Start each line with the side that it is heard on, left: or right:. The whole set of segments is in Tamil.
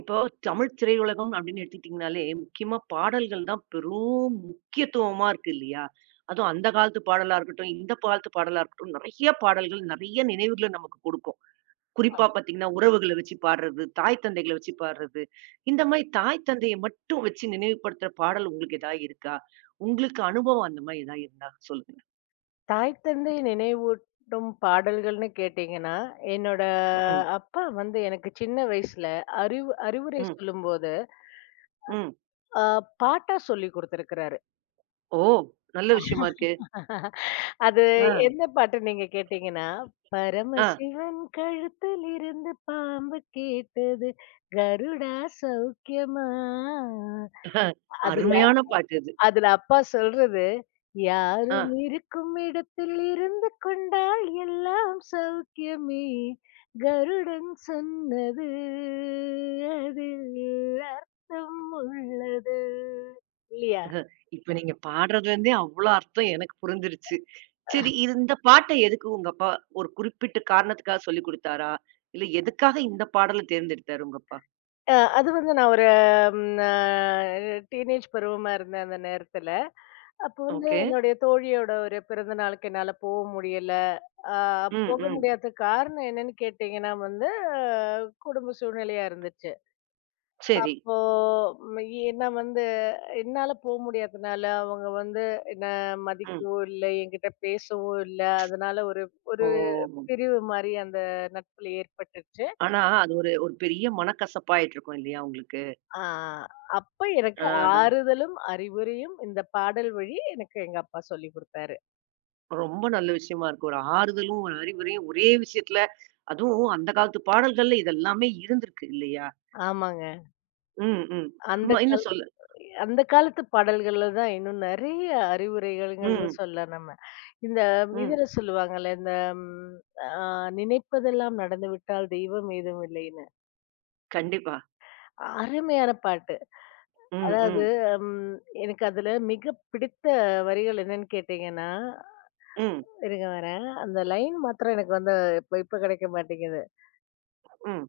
right: இப்போ தமிழ் திரையுலகம் அப்படின்னு எடுத்துக்கிட்டிங்கனாலே, முக்கியமா பாடல்கள் தான் பெரும் முக்கியத்துவமா இருக்கு இல்லையா? அதுவும் அந்த காலத்து பாடலா இருக்கட்டும், இந்த காலத்து பாடலா இருக்கட்டும், நெறைய பாடல்கள், நெறைய நினைவுகள நமக்கு குடுக்கும். குறிப்பா பார்த்தீங்கன்னா, உறவுகள வச்சு பாடுறது, தாய் தந்தைகள வச்சு பாடுறது. இந்த மாரி தாய் தந்தைய மட்டும் வச்சு நினைவுபடுத்துற பாடல் உங்களுக்கு ஏதாவது இருக்கா? உங்களுக்கு அனுபவம் அந்த மாரி ஏதாவது இருந்தா சொல்லுங்க.
left: தாய் தந்தை நினைவூட்டும் பாடல்கள்னு கேட்டீங்கன்னா, என்னோட
right: ம்,
left: அப்பா வந்து எனக்கு சின்ன வயசுல அறிவுரை
right: ம்,
left: சொல்லும்போது,
right: ம்.
left: அ பாட்டா சொல்லிக் குடுத்திருக்கிறாரு.
right: ஓ! நல்ல விஷயமா இருக்கே.
left: அது
right: ஆ,
left: எந்த பாட்டு நீங்க கேட்டீங்கன்னா,
right: ஆ,
left: "பரமசிவன் கழுத்திலிருந்து பாம்பு கேட்டது கருடா சௌக்கியமா",
right: ஆ.
left: அதுல
right: அருமையான பாட்டு அது.
left: அதுல அப்பா சொல்றது,
right: ஆ.
left: "யாரும் இருக்கும் இடத்தில் இருந்து கொண்டால் எல்லாம் சௌக்கியமே! கருடன் சொன்னது அதில் அர்த்தம் உள்ளது." இல்லையா?
right: இப்ப நீங்க பாடுறதுலருந்தே அவ்ளோ அர்த்தம் எனக்கு புரிஞ்சிருச்சு. சரி, இது இந்த பாட்ட எதுக்கு உங்க அப்பா ஒரு குறிப்பிட்ட காரணத்துக்காக சொல்லிக் குடுத்தாரா? இல்ல எதுக்காக இந்த பாடல தேர்ந்தெடுத்தாரு உங்க அப்பா?
left: அது வந்து நான் ஒரு ம் அ டீனேஜ் பருவமா இருந்தேன் அந்த நேரத்துல. அப்போ வந்து
right: ஓகே.
left: என்னுடைய தோழியோட ஒரு பிறந்த நாளுக்கு என்னால போக முடியல. அ
right: ம்,
left: போக
right: ம்.
left: முடியாத காரணம் என்னன்னு கேட்டீங்கன்னா வந்து, குடும்ப சூழ்நிலையா இருந்துச்சு.
right: சரி.
left: அப்போ ம், என்ன வந்து என்னால போ முடியாதனால அவங்க வந்து என்ன
right: ம்.
left: மதிக்கவோ இல்ல, என்கிட்ட பேசவோ இல்ல. அதனால ஒரு ஒரு
right: ஓ!
left: பிரிவு மாரி அந்த நட்புல ஏற்பட்டுச்சு.
right: ஆனா அது ஒரு ஒரு பெரிய மனக்கசப்பாயிட்டுருக்கும் இல்லையா உங்களுக்கு?
left: ஆ அப்ப
right: ஆ,
left: எனக்கு ஆறுதலும், அறிவுரையும் இந்த பாடல் வழி எனக்கு எங்க அப்பா சொல்லிக் குடுத்தாரு.
right: ரொம்ப நல்ல விஷயமா இருக்கு. ஒரு ஆறுதலும், ஒரு அறிவுரையும் ஒரே விஷயத்துல, அதுவும் அந்த காலத்து பாடல்கள்ல இதெல்லாமே இருந்திருக்கு இல்லையா?
left: ஆமாங்க.
right: ம், ம்.
left: அந்த
right: ஆமா,
left: கால
right: இன்னும் சொல்லு.
left: அந்த காலத்து பாடல்கள்ல தான் இன்னும் நெறைய அறிவுரைகள்ங்கிறத
right: ம்,
left: சொல்லலாம் நம்ம. இந்த
right: ம்.
left: இதுல சொல்லுவாங்கல்ல, இந்த ம் அ நினைப்பதெல்லாம் நடந்துவிட்டால் தெய்வம் ஏதும் இல்லைன்னு.
right: கண்டிப்பா.
left: அருமையான பாட்டு.
right: ம்,
left: அதாவது
right: ம்,
left: ம் எனக்கு அதுல மிக பிடித்த வரிகள் என்னன்னு கேட்டீங்கன்னா,
right: ம்.
left: இருங்க வரேன். அந்த லைன் மாத்திரம் எனக்கு வந்து இப்ப இப்ப கிடைக்க மாட்டேங்குது.
right: ம்.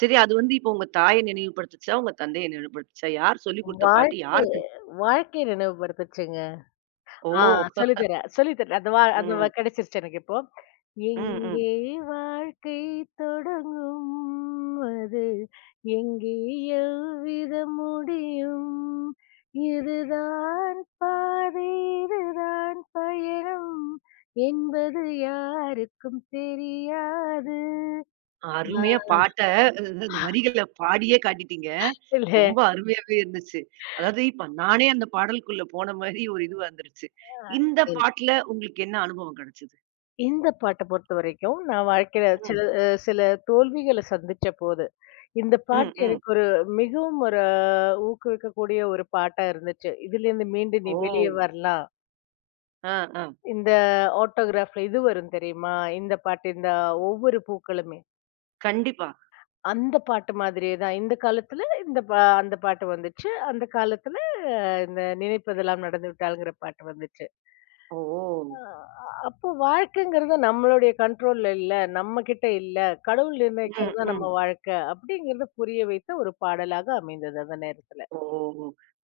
right: சரி, அது வந்து இப்போ உங்க தாய நினைவுபடுத்துச்சா? உங்க தந்தைய நினைவுபடுத்துச்சா? யார் சொல்லிக் குடுத்த பாட்டு?
left: வாழ்க்கை
right: யாருக்கு?
left: வாழ்க்கைய நினைவுபடுத்துச்சுங்க.
right: ஓ!
left: ஆ சொல்லி தரேன், சொல்லி தரேன். அந்த வா அந்த வ
right: ம்.
left: கிடைச்சிருச்சு எனக்கு இப்போ.
right: ம், ம்.
left: எங்கே வாழ்க்கை தொடங்கும்? அது எங்கே எவ்விதம் முடியும்? இதுதான் பாதை, இதுதான் பயணம் என்பது யாருக்கும் தெரியாது. ஆ,
right: அருமையா பாட்ட, அந்த வரிகள பாடியே காட்டிட்டீங்க. ரொம்ப அருமையாவே இருந்துச்சு. அதாவது இப்ப நானே அந்த பாடலுக்குள்ள போன மாரி ஒரு இது வந்துருச்சு. இந்த
left: இல்ல.
right: பாட்டுல உங்களுக்கு என்ன அனுபவம் கிடைச்சது?
left: இந்த பாட்ட பொறுத்தவரைக்கும், நான் வாழ்க்கையில
right: ம்.
left: சில தோல்விகள சந்திச்ச போது, இந்த
right: ம்,
left: பாட்டு
right: ம்.
left: எனக்கு ஒரு மிகவும் ஒரு ஊக்குவிக்கக்கூடிய ஒரு பாட்டா இருந்துச்சு. "இதுலேருந்து மீண்டு நீ
right: ஓ!
left: வெளியே வரலாம்."
right: ஆ, ஆ.
left: இந்த ஆட்டோகிராஃப்ல இது வரும் தெரியுமா? இந்த பாட்டு, இந்த ஒவ்வொரு பூக்களுமே.
right: கண்டிப்பா.
left: அந்த பாட்டு மாதிரியே தான். இந்த காலத்துல இந்த பா அந்த பாட்டு வந்துச்சு. அந்த காலத்துல இந்த நினைப்பதெல்லாம் நடந்து விட்டால்ங்கிற பாட்டு வந்துச்சு.
right: ஓ!
left: அப்போ வாழ்க்கைங்கிறது நம்மளுடைய கண்ட்ரோல்ல இல்ல, நம்ம கிட்ட இல்ல. கடவுள் நிர்ணயிக்கிறது
right: ம்,
left: தான்
right: ம்.
left: நம்ம வாழ்க்கை. அப்படிங்கிறத புரிய வைத்த ஒரு பாடலாக அமைந்தது அந்த நேரத்துல.
right: ஓ!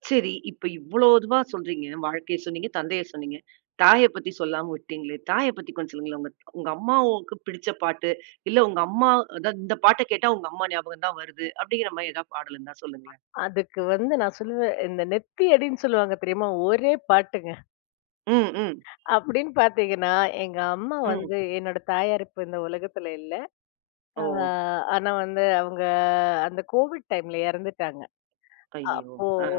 right: சரி. இப்ப இவ்ளோ இதுவா சொல்றீங்க. வாழ்க்கைய சொன்னீங்க, தந்தைய சொன்னீங்க. தாய பத்தி சொல்லாம விட்டீங்களே! தாய பத்தி கொஞ்சம் சொல்லுங்களேன். உங்க உங்க அம்மாவுக்கு பிடிச்ச பாட்டு, இல்ல உங்க அம்மா, அதாவது இந்த பாட்ட கேட்டா உங்க அம்மா ஞாபகம் தான் வருது. அப்படிங்கிற மாரி ஏதாவது பாடல் இருந்தா சொல்லுங்களேன்.
left: அதுக்கு வந்து நான் சொல்லுவேன், இந்த நெத்தியடின்னு சொல்லுவாங்க தெரியுமா? ஒரே பாட்டுங்க.
right: ம், ம்,
left: அப்படின்னு பார்த்தீங்கன்னா, எங்க அம்மா
right: ம்.
left: வந்து என்னோட தாயார் இப்ப இந்த உலகத்துல இல்ல.
right: ஓ!
left: அ ஆனா வந்து அவங்க அந்த கோவிட் டைம்ல இறந்துட்டாங்க.
right: ஐயோ!
left: அப்போ
right: ஆ.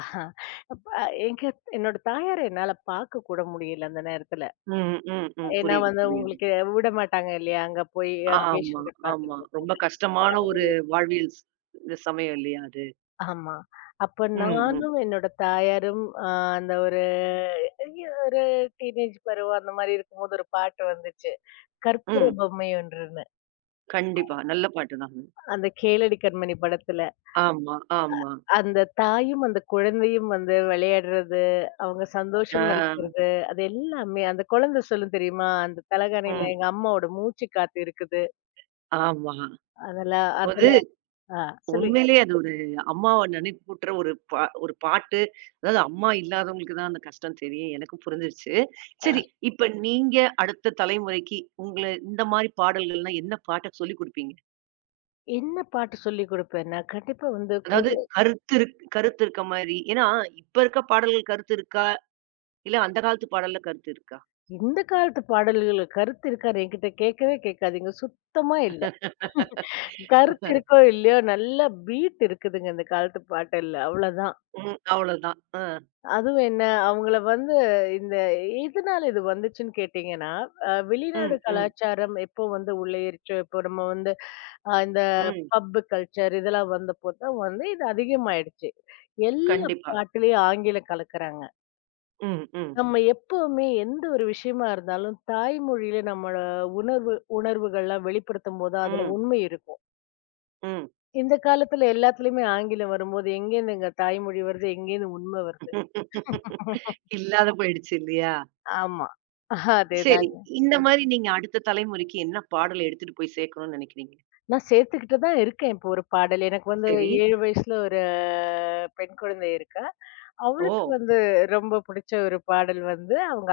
left: ஆஹ், அப்ப எங்க என்னோட தாயார என்னால பார்க்க கூட முடியல அந்த நேரத்துல.
right: ம், ம், ம்.
left: ஏன்னா
right: புரியுது,
left: வந்து
right: புரியுது.
left: உங்களுக்கு விட மாட்டாங்க இல்லையா? அங்க போய்
right: ஆமா,
left: பேஷண்ட்ட
right: ஆமா.
left: பார்க்கறதுக்கு.
right: ரொம்ப கஷ்டமான ஒரு வாழ்வியல் இந்த சமயம் இல்லையா அது?
left: ஆமா. அப்ப
right: ம், ம்,
left: நானும் என்னோட தாயாரும் அ அந்த ஒரு ஐயோ! ஒரு டீனேஜ் பருவம் அந்த மாரி இருக்கும்போது ஒரு பாட்டு வந்துச்சு. கற்பூர
right: ம்.
left: பொம்மை ஒன்றுன்னு.
right: கண்டிப்பா. நல்ல பாட்டு தான்.
left: அந்த கேளடி கண்மணி படத்துல.
right: ஆமா, ஆமா.
left: அந்த தாயும், அந்த குழந்தையும் வந்து விளையாடுறது, அவங்க
right: ஆ.
left: சந்தோஷமா இருக்கிறது, அது எல்லாமே அந்த குழந்தை சொல்லும் தெரியுமா? அந்த தலகாணியில
right: ம்.
left: எங்க அம்மாவோட மூச்சு காத்து இருக்குது.
right: ஆமா.
left: அதெல்லாம் அதெல்லாம்
right: அது
left: ஆ சொல்லுங்க.
right: உண்மையிலேயே அது ஒரு அம்மாவ நினைப்பூட்டுற ஒரு ஒரு பாட்டு. அதாவது அம்மா இல்லாதவங்களுக்கு தான் அந்த கஷ்டம் தெரியும். எனக்கும் புரிஞ்சிருச்சு. சரி, இப்ப நீங்க அடுத்த தலைமுறைக்கு உங்கள இந்த மாரி பாடல்கள்லாம் என்ன பாட்ட சொல்லிக் குடுப்பீங்க?
left: என்ன பாட்டு சொல்லிக் குடுப்பேன்னா, கண்டிப்பா வந்து
right: அதாவது
left: கூடிய
right: கருத்து கருத்து இருக்க மாரி. ஏன்னா, இப்ப இருக்க பாடல்கள் கருத்து இருக்கா? இல்ல அந்த காலத்து பாடல்ல கருத்து இருக்கா?
left: இந்த காலத்து பாடல்கள்ல கருத்து இருக்கான்னு என்கிட்ட கேட்கவே கேட்காதீங்க. சுத்தமா இல்ல. கருத்து இருக்கோ இல்லையோ, நல்ல பீட் இருக்குதுங்க இந்த காலத்து பாட்டல்ல. அவ்வளோதான்.
right: ம். அவ்வளோதான். அ.
left: அதுவும் என்ன, அவங்கள வந்து இந்த எதனால இது வந்துச்சுன்னு கேட்டீங்கன்னா, வெளிநாடு
right: ம், ம்,
left: கலாச்சாரம் எப்போ வந்து உள்ளேயிருச்சோ, இப்போ நம்ம வந்து இந்த
right: ம்.
left: பப் கல்ச்சர் இதெல்லாம் வந்தப்போ தான் வந்து இது அதிகமாயிடுச்சு. எல்லா
right: கண்டிப்பா.
left: பாட்டுலயும் ஆங்கிலம் கலக்குறாங்க.
right: ம், ம்,
left: நம்ம எப்பவுமே எந்த ஒரு விஷயமா இருந்தாலும் தாய்மொழியில நம்மளோட உணர்வுகள்லாம் வெளிப்படுத்தும் போது அதுல
right: ம்,
left: உண்மை இருக்கும்.
right: ம்.
left: இந்த காலத்துல எல்லாத்துலயுமே ஆங்கிலம் வரும்போது எங்கேருந்துங்க தாய்மொழி வருது? எங்கேருந்து உண்மை வருது?
right: இல்லாத போயிடுச்சு இல்லையா?
left: ஆமா.
right: சரி.
left: அதேதாங்க.
right: இந்த மாரி நீங்க அடுத்த தலைமுறைக்கு என்ன பாடல் எடுத்துட்டு போய் சேர்க்கணும்னு நினைக்கிறீங்க?
left: நான் சேர்த்துக்கிட்டு தான் இருக்கேன். இப்போ ஒரு பாடல் எனக்கு வந்து
right: சரி.
left: 7 வயசுல ஒரு பெண் குழந்தை இருக்கா.
right: ஓ!
left: அவளுக்கு வந்து ரொம்ப பிடிச்ச ஒரு பாடல் வந்து, அவங்க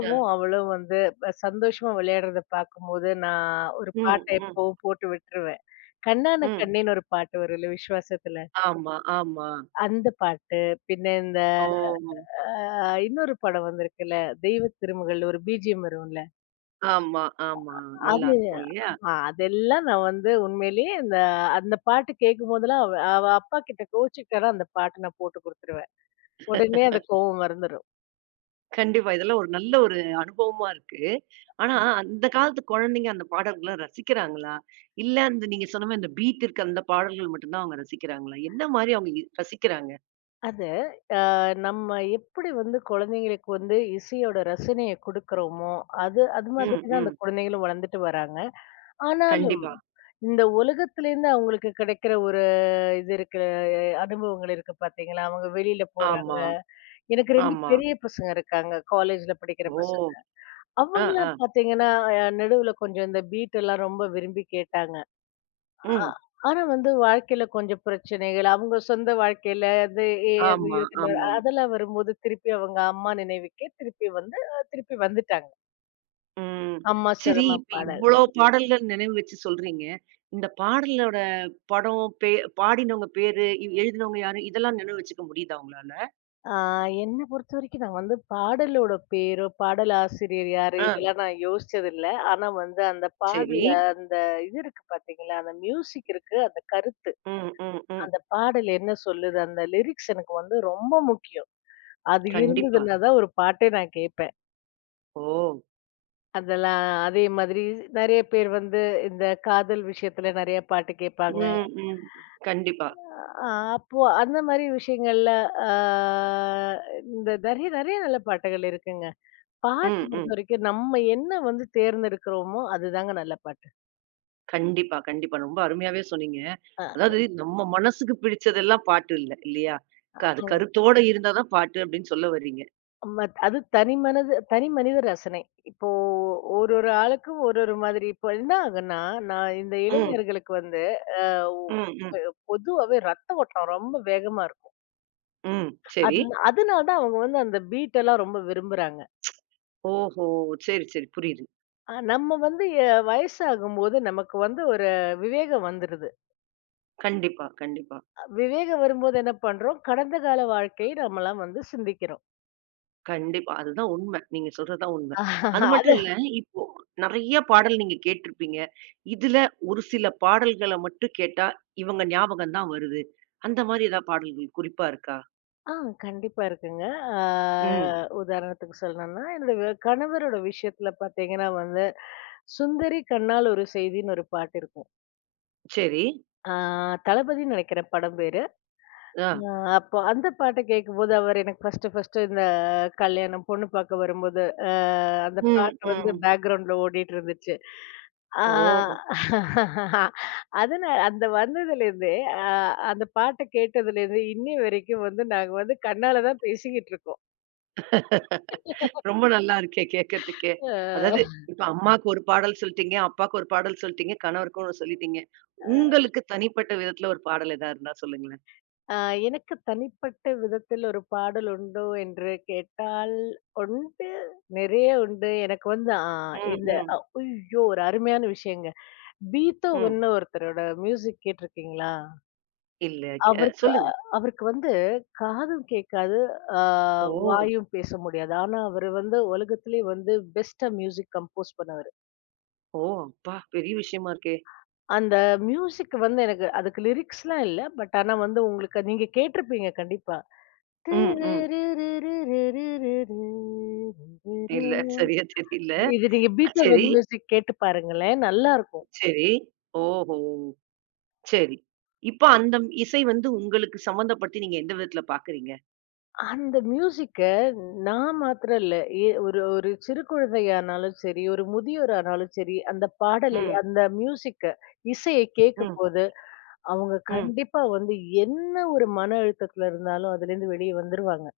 right: அ.
left: அவளும் வந்து சந்தோஷமா விளையாடுறத பார்க்கும்போது, நான் ஒரு
right: ம்,
left: பாட்ட
right: ம்,
left: எப்பவும் போட்டு விட்டுருவேன். கண்ணான
right: ம்.
left: கண்ணேன்னு ஒரு பாட்டு வரும்ல விஸ்வாசத்துல.
right: ஆமா, ஆமா.
left: அந்த பாட்டு, பின்ன இந்த
right: ஓ!
left: அ இன்னொரு படம் வந்திருக்குல்ல, தெய்வ திருமகள் ஒரு பிஜிஎம் வரும்ல,
right: ஆமா, ஆமா. நல்லா
left: அது
right: இருக்கும் இல்லையா?
left: அ அதெல்லாம் நான் வந்து உண்மையிலேயே அந்த பாட்டு கேட்கும்போதெல்லாம் அவ அவ அப்பா கிட்ட கோவிச்சுக்கிட்டான்னா அந்த பாட்ட நான் போட்டு குடுத்துருவேன். உடனே அந்த கோவம் மறந்துரும்.
right: கண்டிப்பா. இதெல்லாம் ஒரு நல்ல ஒரு அனுபவமா இருக்கு. ஆனா, அந்த காலத்து குழந்தைங்க அந்த பாடல்கள்லாம் ரசிக்கிறாங்களா? இல்ல அந்த நீங்க சொன்ன மாரி அந்த பீட் இருக்க அந்த பாடல்கள் மட்டும் தான் அவங்க ரசிக்கிறாங்களா? என்ன மாரி அவங்க ரசிக்கிறாங்க?
left: அது நம்ம எப்படி வந்து குழந்தைங்களுக்கு வந்து இசையோட ரசனைய குடுக்குறோமோ, அது அது மாதிரி
right: ம்,
left: தான் அந்த
right: ம்.
left: குழந்தைகளும் வளர்ந்துட்டு வராங்க. ஆனாலும்
right: கண்டிப்பா.
left: இந்த உலகத்திலேருந்து அவங்களுக்கு கிடைக்கிற ஒரு இது இருக்கு அனுபவங்கள் இருக்கு பார்த்தீங்களா? அவங்க வெளியில போறாங்க.
right: ஆமா,
left: எனக்கு 2
right: ஆமா.
left: பெரிய பசங்க இருக்காங்க. காலேஜ்ல படிக்கிற
right: ஓ!
left: பசங்க.
right: அ,
left: அவங்கலாம்
right: அ.
left: பார்த்தீங்கன்னா, நடுவுல கொஞ்சம் இந்த பீட் எல்லாம் ரொம்ப விரும்பி கேட்டாங்க. அ
right: ம்.
left: ஆனா வந்து வாழ்க்கையில கொஞ்சம் பிரச்சனைகள், அவங்க சொந்த வாழ்க்கையில அது
right: ஆமா,
left: இருக்குல்ல.
right: ஆமா.
left: அதெல்லாம் வரும்போது திருப்பி அவங்க அம்மா நினைவுக்கே திருப்பி வந்துட்டாங்க.
right: ம்.
left: அம்மா ம்.
right: சரி,
left: சிரம
right: இப்ப
left: பாடல்.
right: இவ்ளோ பாடல்கள் நினைவு வச்சு சொல்றீங்க. இந்த பாடலோட படம், பாடினவங்க பேரு, எழுதினவங்க யாரு? இதெல்லாம் நினைவு வச்சுக்க முடியுதா உங்களால?
left: ஆ என்ன பொறுத்தவரைக்கும் நான் வந்து பாடலோட பேரோ, பாடல் ஆசிரியர் யாரு
right: ஆ,
left: இதெல்லாம் நான் யோசிச்சதில்ல. ஆனா வந்து அந்த
right: சரி.
left: பாடல்ல அந்த இது இருக்கு பார்த்தீங்களா, அந்த மியூசிக் இருக்கு, அந்த கருத்து.
right: ம், ம், ம்.
left: அந்த பாடல் என்ன சொல்லுது, அந்த லிரிக்ஸ் எனக்கு வந்து ரொம்ப முக்கியம். அது
right: கண்டிப்பா.
left: இருந்ததுன்னா தான் ஒரு பாட்டே நான் கேட்பேன்.
right: ஓ!
left: அதெல்லாம் அதே மாதிரி நெறைய பேர் வந்து இந்த காதல் விஷயத்துல நெறைய பாட்டு கேட்பாங்க.
right: ம், ம். கண்டிப்பா.
left: அ அப்போ அந்த மாரி விஷயங்கள்ல ஆ இந்த நெறைய நெறைய நல்ல பாட்டுகள் இருக்குங்க. பாட்டு
right: ம், ம்.
left: பொறுத்தவரைக்கும் நம்ம என்ன வந்து தேர்ந்தெடுக்கிறோமோ, அதுதாங்க நல்ல பாட்டு.
right: கண்டிப்பா, கண்டிப்பா. ரொம்ப அருமையாவே சொன்னீங்க.
left: அ
right: அதாவது நம்ம மனசுக்கு பிடிச்சதெல்லாம் பாட்டு இல்ல, இல்லையா? அது கருத்தோட இருந்தா தான் பாட்டு அப்படின்னு சொல்ல வர்றீங்க.
left: மத் அது தனி மனித ரசனை. இப்போ ஒரு ஒரு ஆளுக்கும் ஒரு ஒரு மாதிரி இப்போ என்ன ஆகுன்னா, நான் இந்த
right: ம்,
left: இளைஞர்களுக்கு வந்து அ
right: ம், ம்,
left: பொதுவாவே ரத்த ஓட்டம் ரொம்ப வேகமா இருக்கும்.
right: ம். சரி.
left: அதனால தான் அவங்க வந்து அந்த பீட் எல்லாம் ரொம்ப விரும்புறாங்க.
right: ஓஹோ! சரி, சரி. புரியுது.
left: நம்ம வந்து வயசாகும்போது நமக்கு வந்து ஒரு விவேகம் வந்துருது.
right: கண்டிப்பா, கண்டிப்பா.
left: விவேகம் வரும்போது என்ன பண்றோம், கடந்த கால வாழ்க்கையை நம்மலாம் வந்து சிந்திக்கிறோம்.
right: கண்டிப்பா. அதுதான் உண்ம. நீங்க சொல்றது தான் உண்ம. அது
left: அது
right: மட்டும் இல்ல, இப்போ நெறைய பாடல் நீங்க கேட்டிருப்பீங்க. இதுல ஒரு சில பாடல்கள மட்டும் கேட்டா, இவங்க ஞாபகம் தான் வருது. அந்த மாரி ஏதாவது பாடல்கள் குறிப்பா இருக்கா?
left: ஆ கண்டிப்பா இருக்குங்க. ஆ
right: ம்.
left: உதாரணத்துக்கு சொல்லணும்னா, என்னோட கணவரோட விஷயத்துல பார்த்தீங்கன்னா வந்து, "சுந்தரி கண்ணால் ஒரு செய்தின்னு" ஒரு பாட்டு இருக்கும்.
right: சரி.
left: ஆ தளபதின்னு நெனைக்கிறேன் படம் பேரு.
right: ஆ.
left: ஆ அப்போ அந்த பாட்ட கேட்கும்போது, அவர் எனக்கு ஃபர்ஸ்ட்டு இந்த கல்யாணம் பொண்ணு பார்க்க வரும்போது, அ அந்த
right: ம், ம்.
left: பாட்டு வந்து
right: ம்.
left: பேக்கிரவுண்ட்ல ஓடிட்டு இருந்துச்சு. ஆ
right: ஓ!
left: ஓ! அதனால அந்த வந்ததுலேருந்தே, அ அந்த பாட்ட கேட்டதுலேருந்து இன்னி வரைக்கும் வந்து நாங்க வந்து கண்ணால தான் பேசிக்கிட்டு இருக்கோம்.
right: ரொம்ப நல்லா இருக்கே கேட்கறதுக்கே.
left: அ
right: அதாவது இப்ப அம்மாக்கு ஒரு பாடல் சொல்லிட்டீங்க, அப்பாக்கு ஒரு பாடல் சொல்லிட்டீங்க, கணவருக்கும் ஒண்ணு சொல்லிட்டீங்க. உங்களுக்கு தனிப்பட்ட விதத்துல ஒரு பாடல் ஏதாவது இருந்தா சொல்லுங்களேன்.
left: அ எனக்கு தனிப்பட்ட விதத்தில் ஒரு பாடல் உண்டோ என்று கேட்டால், உண்டு. நிறைய உண்டு. எனக்கு வந்து
right: ம்,
left: இந்த
right: ம்,
left: அ ஐயோ! ஒரு அருமையான விஷயங்க.
right: ம்.
left: பீத்தோவன்னு ஒருத்தரோட மியூசிக் கேட்டிருக்கீங்களா?
right: இல்ல.
left: அவருக்கு
right: சொல்லுங்க.
left: அவருக்கு வந்து காதும் கேட்காது, ஆ
right: ஓ!
left: வாயும் பேச முடியாது. ஆனா, அவரு வந்து உலகத்திலேயே வந்து பெஸ்ட்டா மியூசிக் கம்போஸ் பண்ணவரு.
right: ஓ! அப்பா! பெரிய விஷயமா இருக்கே!
left: அந்த மியூசிக் வந்து எனக்கு அதுக்கு லிரிக்ஸ்லாம் இல்ல. பட் ஆனா வந்து உங்களுக்கு நீங்க கேட்டிருப்பீங்க கண்டிப்பா.
right: ம், ம். இல்ல. சரியா தெரியல.
left: இது நீங்க பீத்தோவன்
right: சரி,
left: மியூசிக் கேட்டு பாருங்களேன். நல்லாருக்கும்.
right: சரி. ஓஹோ! சரி. இப்ப அந்த இசை வந்து உங்களுக்கு சம்மந்தப்படுத்தி நீங்க எந்த விதத்துல பாக்குறீங்க?
left: அந்த மியூசிக்க நான் மாத்திரம் இல்ல. ஒரு ஒரு சிறு குழந்தையானாலும் சரி, ஒரு முதியோரானாலும் சரி, அந்த பாடலை,
right: ம்,
left: அந்த மியூசிக்க, இசைய
right: ம்,
left: கேட்கும்போது, அவங்க
right: ம்.
left: கண்டிப்பா வந்து என்ன ஒரு மன அழுத்தத்துல இருந்தாலும் அதுலேருந்து வெளிய வந்துருவாங்க.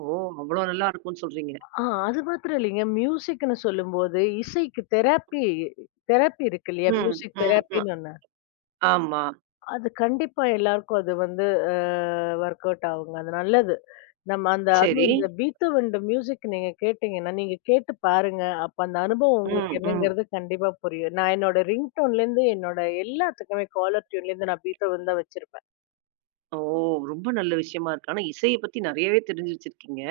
right: ஓ! அவ்ளோ நல்லா இருக்கும்னு சொல்றீங்க.
left: ஆ அது மாத்திரம் இல்லைங்க. மியூசிக்ன்னு சொல்லும்போது, இசைக்கு தெராப்பி தெராப்பி இருக்கு இல்லையா?
right: ம்,
left: மியூசிக்
right: ம், ம்.
left: தெராப்பின்னு ஒண்ணு.
right: ஆமா.
left: அது கண்டிப்பா எல்லாருக்கும் அது வந்து அ வொர்க் அவுட் ஆகுங்க. அது நல்லது. நம்ம
right: சரி.
left: அதுவும் இந்த பீத்தோவனோட மியூசிக் நீங்க கேட்டீங்கன்னா, நீங்க கேட்டு பாருங்க. அப்ப அந்த அனுபவம்
right: ம்,
left: உங்களுக்கு
right: ம்.
left: என்னங்கிறது கண்டிப்பா புரியும். நான் என்னோட ரிங்டோன்லேருந்து என்னோட எல்லாத்துக்குமே காலர் டியூன்லேருந்து நான் பீத்தோவன் தான் வச்சிருப்பேன்.
right: ஓ! ரொம்ப நல்ல விஷயமா இருக்கு. ஆனா இசைய பத்தி நெறையவே தெரிஞ்சு வச்சிருக்கீங்க.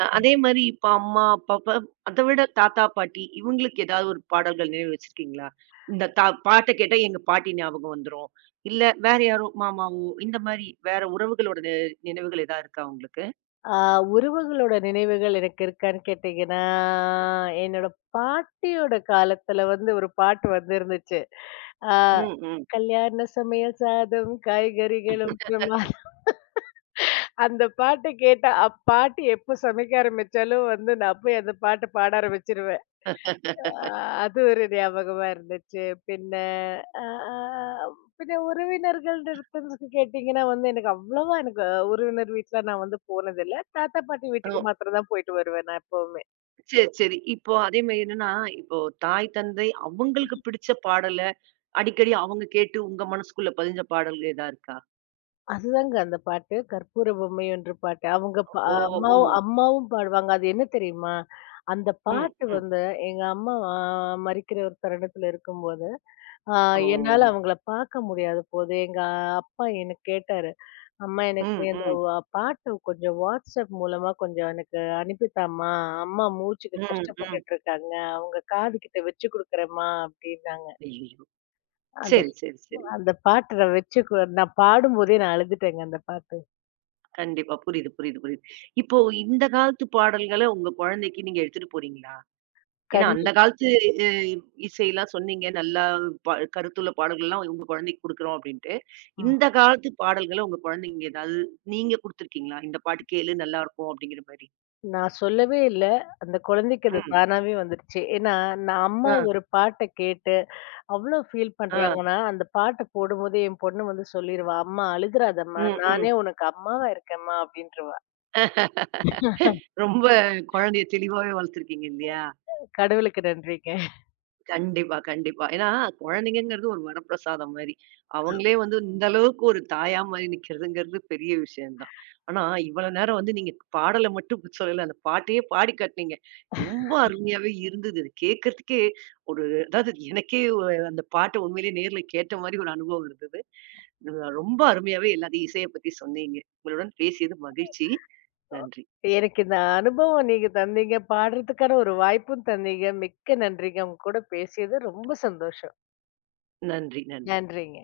right: அதே மாரி இப்ப அம்மா, அப்பா, அத விட தாத்தா, பாட்டி இவங்களுக்கு ஏதாவது ஒரு பாடல்கள் நினைவு வச்சிருக்கீங்களா? இந்த பாட்ட கேட்டா எங்க பாட்டி ஞாபகம் வந்துரும். இல்ல வேற யாரோ மாமாவோ, இந்த மாரி வேற உறவுகளோட நினைவுகள் ஏதாவது இருக்கா உங்களுக்கு?
left: ஆ உறவுகளோட நினைவுகள் எனக்கு இருக்கான்னு கேட்டீங்கன்னா, என்னோட பாட்டியோட காலத்துல வந்து ஒரு பாட்டு வந்திருந்துச்சு. ஆ
right: ம், ம்.
left: கல்யாண சமையல் சாதம், காய்கறிகளும் அந்த பாட்ட கேட்டா, அப் பாட்டி எப்ப சமைக்க ஆரம்பிச்சாலும் வந்து நான் போய் அந்த பாட்ட பாட ஆரம்பிச்சுருவேன். அ அது ஒரு ஞாபகமா இருந்துச்சு. பின்ன அ அ பின்ன உறவினர்கள்டத்துன்னு கேட்டீங்கன்னா வந்து எனக்கு அவ்வளவா எனக்கு உறவினர் வீட்ல நான் வந்து போனதில்ல. தாத்தா, பாட்டி வீட்டுக்கு
right: ஓ!
left: மாத்திரம் தான் போயிட்டு வருவேன் நான் எப்பவுமே.
right: சரி, சரி. இப்போ அதே மாரி என்னன்னா, இப்போ தாய், தந்தை அவங்களுக்கு பிடிச்ச பாடல அடிக்கடி அவங்க கேட்டு உங்க மனசுக்குள்ள பதிஞ்ச பாடல்கள் ஏதா இருக்கா?
left: அதுதாங்க அந்த பாட்டு. கற்பூர பொம்மை என்ற பாட்டு. அவங்க
right: ஓ! ஓ!
left: அம்மாவும் அம்மாவும் பாடுவாங்க. அது என்ன தெரியுமா? அந்த
right: ம்,
left: பாட்டு
right: ம்.
left: வந்து எங்க அம்மா மரிக்கிற ஒரு தருணத்துல இருக்கும்போது, ஆ
right: ஓ!
left: என்னால அவங்கள பார்க்க முடியாத போது, எங்க அப்பா என்ன கேட்டாரு. "அம்மா எனக்கு நீ
right: ம்,
left: அந்த
right: ம்.
left: பாட்ட கொஞ்சம் WhatsApp மூலமா கொஞ்சம் எனக்கு அனுப்பித்தாம்மா. அம்மா மூச்சுக்கு
right: ம், ம்.
left: கஷ்டப்பட்டுட்டு இருக்காங்க. அவங்க காது கிட்ட வச்சு குடுக்குறேம்மா" அப்படின்னாங்க.
right: ஐயய்யோ!
left: அந்த
right: சரி, சரி, சரி.
left: அந்த பாட்டு நான் வச்சு நான் பாடும்போதே நான் அழுதுட்டேங்க அந்த பாட்டு.
right: கண்டிப்பா. புரியுது, புரியுது, புரியுது. இப்போ இந்த காலத்து பாடல்கள உங்க குழந்தைக்கு நீங்க எடுத்துட்டு போறீங்களா? ஏன்னா அந்த
left: கண்டிப்
right: காலத்து அ இசையெல்லாம் சொன்னீங்க. நல்லா ப கருத்துள்ள பாடல்கள்லாம் உங்க குழந்தைக்கு குடுக்குறோம் அப்டின்ட்டு.
left: ம்.
right: இந்த காலத்து பாடல்கள உங்க குழந்தைங்க ஏதாவது நீங்க குடுத்துருக்கீங்களா? இந்த பாட்டு கேளு நல்லாருக்கும் அப்டிங்கிற மாரி?
left: நான் சொல்லவே இல்ல. அந்த குழந்தைக்கு அது
right: ம்.
left: தானாவே வந்துருச்சு. ஏன்னா, நான் அம்மா
right: ஆ,
left: ஒரு பாட்ட கேட்டு அவ்ளோ ஃபீல்
right: ஆ.
left: பண்றாங்கன்னா, அந்த பாட்ட போடும்போதே என் பொண்ணு வந்து சொல்லிருவா, "அம்மா அழுதுறாதம்மா.
right: ம், ம்.
left: நானே உனக்கு அம்மாவா இருக்கேன்ம்மா" அப்படின்ருவா.
right: ரொம்ப குழந்தைய தெளிவாவே வளர்த்துருக்கீங்க இல்லையா?
left: கடவுளுக்கு நன்றிங்க.
right: கண்டிப்பா, கண்டிப்பா. ஏன்னா, குழந்தைங்கங்கிறது ஒரு வரப்பிரசாதம் மாரி. அவங்களே வந்து இந்த அளவுக்கு ஒரு தாயா மாரி நிக்கிறதுங்கிறது பெரிய விஷயம் தான். ஆனா, இவ்வளோ நேரம் வந்து நீங்க பாடல மட்டும் சொல்லல. அந்த பாட்டையே பாடி காட்டுனீங்க. ரொம்ப அருமையாவே இருந்தது. இது கேட்கறதுக்கே ஒரு, அதாவது எனக்கே அந்த பாட்ட உண்மையிலேயே நேர்ல கேட்ட மாரி ஒரு அனுபவம் இருந்தது. ரொம்ப அருமையாவே எல்லாத்தையும் இசைய பத்தி சொன்னீங்க. உங்களுடன் பேசியது மகிழ்ச்சி.
left: அ
right: நன்றி,
left: எனக்கு இந்த அனுபவம் நீங்க தந்தீங்க. பாடுறதுக்கான ஒரு வாய்ப்பும் தந்தீங்க. மிக்க நன்றிங்க. உங்க கூட பேசியது ரொம்ப சந்தோஷம்.
right: நன்றி, நன்றி.
left: நன்றிங்க.